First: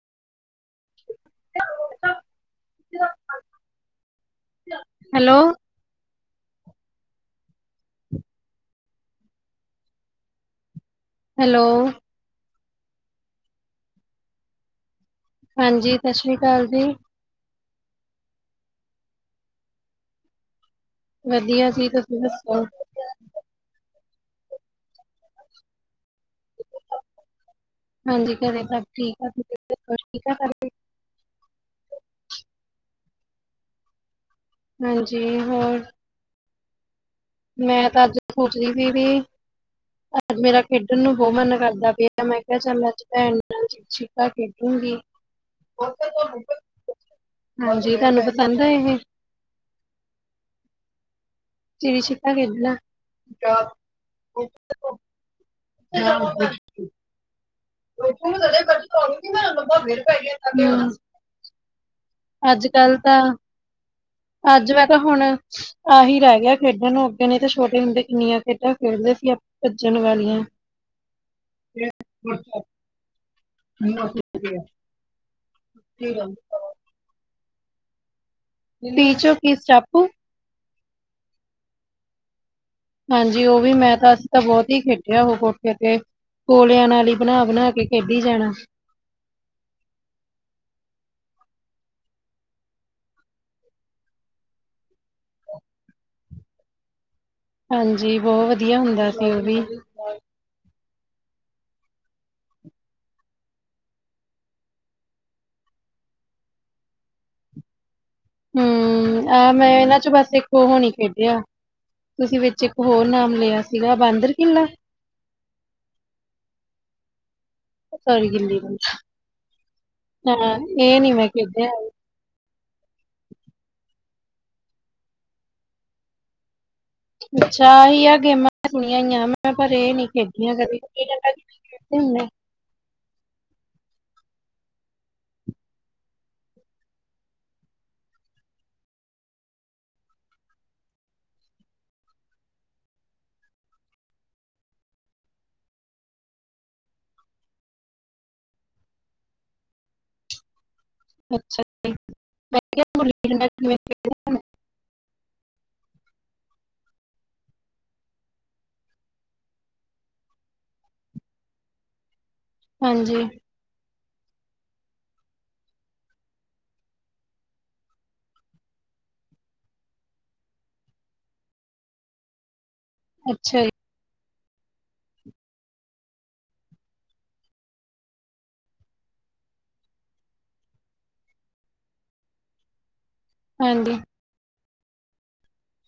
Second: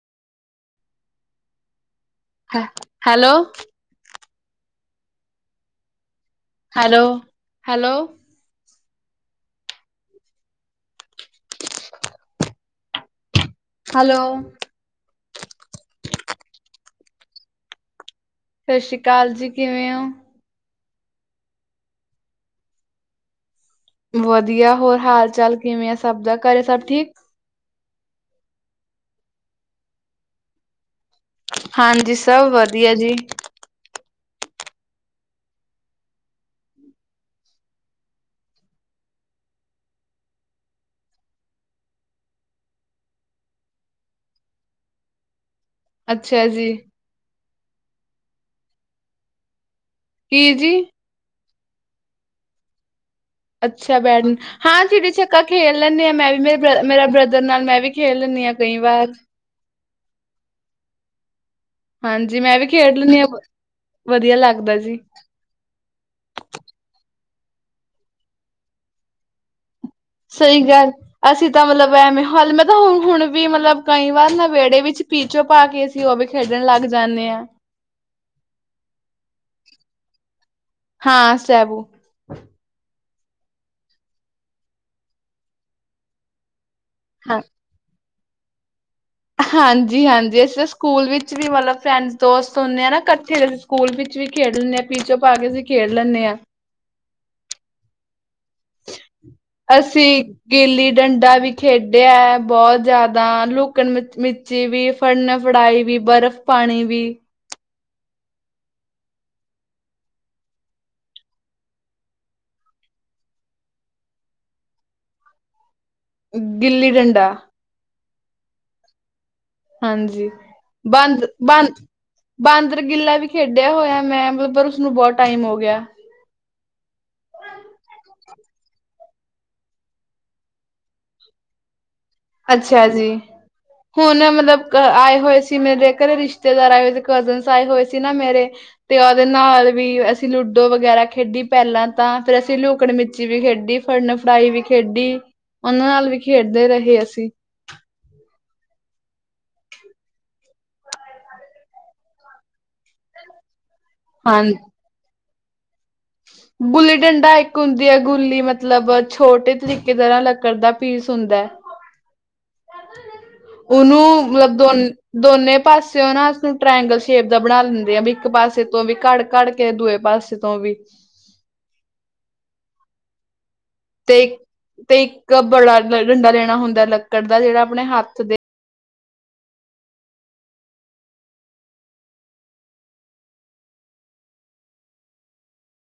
[inaudible] Hello hello hello- hello hello hello ਹਾਂਜੀ ਸਤਿ ਸ੍ਰੀ ਅਕਾਲ ਜੀ। ਸਤਿ ਸ੍ਰੀ ਅਕਾਲ ਜੀ ਕਿਵੇਂ ਹੋ। ਵਧੀਆ ਸੀ ਤੁਸੀਂ ਦੱਸੋ। ਵਧੀਆ ਹੋਰ ਹਾਲ ਚਾਲ ਕਿਵੇਂ ਆ ਸਭ ਦਾ ਘਰੇ ਸਭ ਠੀਕ। ਹਾਂਜੀ ਘਰੇ ਸਭ ਠੀਕ ਆ ਠੀਕ ਆ ਸਾਰੇ ਹਾਂਜੀ ਸਭ ਵਧੀਆ ਜੀ। ਹਾਂਜੀ ਹੋਰ ਮੈਂ ਤਾਂ ਅੱਜ ਸੋਚਦੀ ਸੀ ਵੀ ਅੱਜ ਮੇਰਾ ਖੇਡਣ ਨੂੰ ਬਹੁਤ ਮਨ ਕਰਦਾ ਪਿਆ ਮੈਂ ਕਿਹਾ ਚਾਹਦਾ ਅੱਜ ਭੈਣ ਨਾਲ ਚਿੜੀ ਛਿੱਕਾ ਖੇਡੂੰਗੀ। ਅੱਛਾ ਜੀ ਹਾਂਜੀ ਤੁਹਾਨੂੰ ਪਸੰਦ ਹੈ ਇਹ ਕੀ ਜੀ। ਚਿੜੀ ਛਿੱਕਾ ਖੇਡਣਾ। ਅੱਛਾ ਬੈਡ ਹਾਂ ਚਿੜੀ ਛਿੱਕਾ ਖੇਲ ਲੈਂਣੇ ਹਾਂ ਮੈਂ ਵੀ ਮੇ ਮੇਰਾ ਬ੍ਰਦਰ ਨਾਲ ਮੈਂ ਵੀ ਖੇਲ ਲੈਂਦੀ ਹਾਂ ਕਈ ਵਾਰ [unintelligible] ਹਾਂਜੀ ਮੈਂ ਵੀ ਅੱਜ ਖੇਡ ਕੱਲ ਲੈਂਦੀ ਤਾਂ ਹਾਂ ਵਧੀਆ ਅੱਜ ਲੱਗਦਾ ਮੈਂ ਤਾਂ ਜੀ। ਹੁਣ ਆਹੀ ਰਹਿ ਗਿਆ ਖੇਡਣ ਨੂੰ ਅੱਗੇ ਨੇ ਤੇ ਛੋਟੇ ਹੁੰਦੇ ਕਿੰਨੀਆਂ ਖੇਡਾਂ ਖੇਡਦੇ ਸੀ। ਭੱਜਣ ਵਾਲੇ ਸਹੀ ਗੱਲ ਅਸੀਂ ਤਾਂ ਮਤਲਬ ਐਵੇਂ ਹਾਲ ਮੈਂ ਤਾਂ ਹੁ ਹੁਣ ਵੀ ਮਤਲਬ ਕਈ ਵਾਰ ਨ ਵੇੜੇ ਵਿੱਚ ਪੀਚੋ ਪਾ ਕੇ ਅਸੀਂ ਉਹ ਵੀ ਖੇਡਣ ਲੱਗ ਜਾਂਦੇ ਹਾਂ। ਪੀਚੋਂ ਕੀ ਸਟਾਪੂ ਹਾਂ ਸਟੇਬੂ ਹਾਂਜੀ ਉਹ ਵੀ ਮੈਂ ਤਾਂ ਅਸੀ ਤਾਂ ਬਹੁਤ ਹੀ ਖੇਡਿਆ ਉਹ ਕੋਠੇ ਤੇ ਕੋਲਿਆਂ ਨਾਲ ਹੀ ਹਾਂ ਬਣਾ -ਬਣਾ ਕੇ। ਖੇਡੀ ਜਾਣਾ। ਹਾਂਜੀ -ਹਾਂਜੀ ਅਸੀ ਤਾਂ ਸਕੂਲ ਵਿੱਚ ਵੀ ਮਤਲਬ ਫਰੈਂਡਸ ਦੋਸਤ ਹੁੰਦੇ ਆ ਨਾ ਕੱਠੇ ਸਕੂਲ ਵਿੱਚ ਵੀ ਖੇਡ ਲੈਂਦੇ ਹਾਂ ਪੀਚੋ ਪਾ ਕੇ ਅਸੀਂ ਖੇਡ ਲੈਂਣੇ ਆਂ। ਹਾਂਜੀ ਬਹੁਤ ਵਧੀਆ ਹੁੰਦਾ। ਸੀ ਉਹ ਵੀ ਅਸੀਂ ਗਿੱਲੀ ਡੰਡਾ ਵੀ ਖੇਡਿਆ ਹੈ ਬਹੁਤ ਜ਼ਿਆਦਾ ਲੁਕਣ ਮੀਚ ਚੀ ਵੀ ਫੜਨਾ ਫੜਾਈ ਵੀ ਬਰਫ਼ ਪਾਣੀ ਵੀ ਹੂੰ ਆਹ ਮੈਂ ਇਹਨਾਂ 'ਚ ਬਸ ਇੱਕੋ ਹੁਣੇ ਹੀਂ ਖੇਡਿਆ। ਤੁਸੀਂ ਵਿੱਚ ਇੱਕ ਹੋਰ ਨਾਮ ਲਿਆ ਸੀਗਾ ਬਾਂਦਰ ਕਿਲਾ ਗਿੱਲੀ ਡੰਡਾ ਹਾਂਜੀ ਗਿੱਲੀ ਡੰਡਾ ਹਾਂਜੀ ਹਾਂ ਇਹ ਨੀ ਬੰਦ- ਮੈਂ ਖੇਡਿਆ ਬੰਦ ਬਾਂਦਰ ਗਿੱਲਾ ਵੀ ਖੇਡਿਆ ਹੋਇਆ ਮੈਂ ਪਰ ਉਸਨੂੰ ਬਹੁਤ ਟਾਈਮ ਹੋ ਗਿਆ। ਅੱਛਾ ਇਹੀ ਹੈ ਗੇਮਾਂ। ਦਣਈ ਮੈਂ ਪਰ ਇਹ ਨੀ ਖੇਡੀਆਂ ਕਦੇ। ਅੱਛਾ ਜੀ। ਹੁਣ ਮਤਲਬ ਆਏ ਹੋਏ ਸੀ ਮੇਰੇ ਘਰੇ ਰਿਸ਼ਤੇਦਾਰ ਆਏ ਹੋਏ ਸੀ ਕਜ਼ਨ ਸ ਆਏ ਹੋਏ ਸੀ ਨਾ ਮੇਰੇ। ਤੇ ਉਹਦੇ ਨਾਲ ਵੀ ਅਸੀਂ ਲੂਡੋ ਵਗੈਰਾ ਖੇਡੀ ਪਹਿਲਾਂ ਤਾਂ ਫੇਰ ਅਸੀਂ ਲੁਕਣ ਮਿਚੀ ਵੀ ਖੇਡੀ। ਫੜਨ ਫੜਾਈ ਵੀ ਖੇਡੀ ਉਹਨਾਂ ਨਾਲ ਵੀ ਖੇਡਦੇ ਰਹੇ ਅਸੀਂ। ਅੱਛਾ। ਹਾਂਜੀ। ਗੁੱਲੀ ਡੰਡਾ ਇੱਕ ਹੁੰਦੀ ਹੈ ਗੁੱਲੀ ਮਤਲਬ ਛੋਟੇ ਤਰੀਕੇਦ ਨਾਲ ਲੱਕੜ ਦਾ ਪੀਸ ਹੁੰਦਾ ਹੈ। ਹਾਂਜੀ। ਉਹਨੂੰ [unintelligible] ਦੋ ਦੋਨੇ ਪਾਸਿਓ ਨਾ ਅਜ ਕਲ ਟ੍ਰਂਗਲ ਸ਼ੇਪ ਦਾ ਬਣਾ ਲੈਂਦੇ ਆ ਵੀ ਇੱਕ ਪਾਸੇ ਤੋਂ ਵੀ ਘੜ ਘੜ ਕੇ ਦੂਏ ਪਾਸੇ ਤੋਂ ਤਾ ਵਿੱਚ ਅੱਛਾ ਜੀ। ਤੇ ਤੇ ਇੱਕ ਬੜਾ ਡੰਡਾ ਲੈਣਾ ਹੁੰਦਾ ਲੱਕੜ ਦਾ ਜਿਹੜਾ ਆਪਣੇ ਹੱਥ ਦੇ ਹਾਂਜੀ।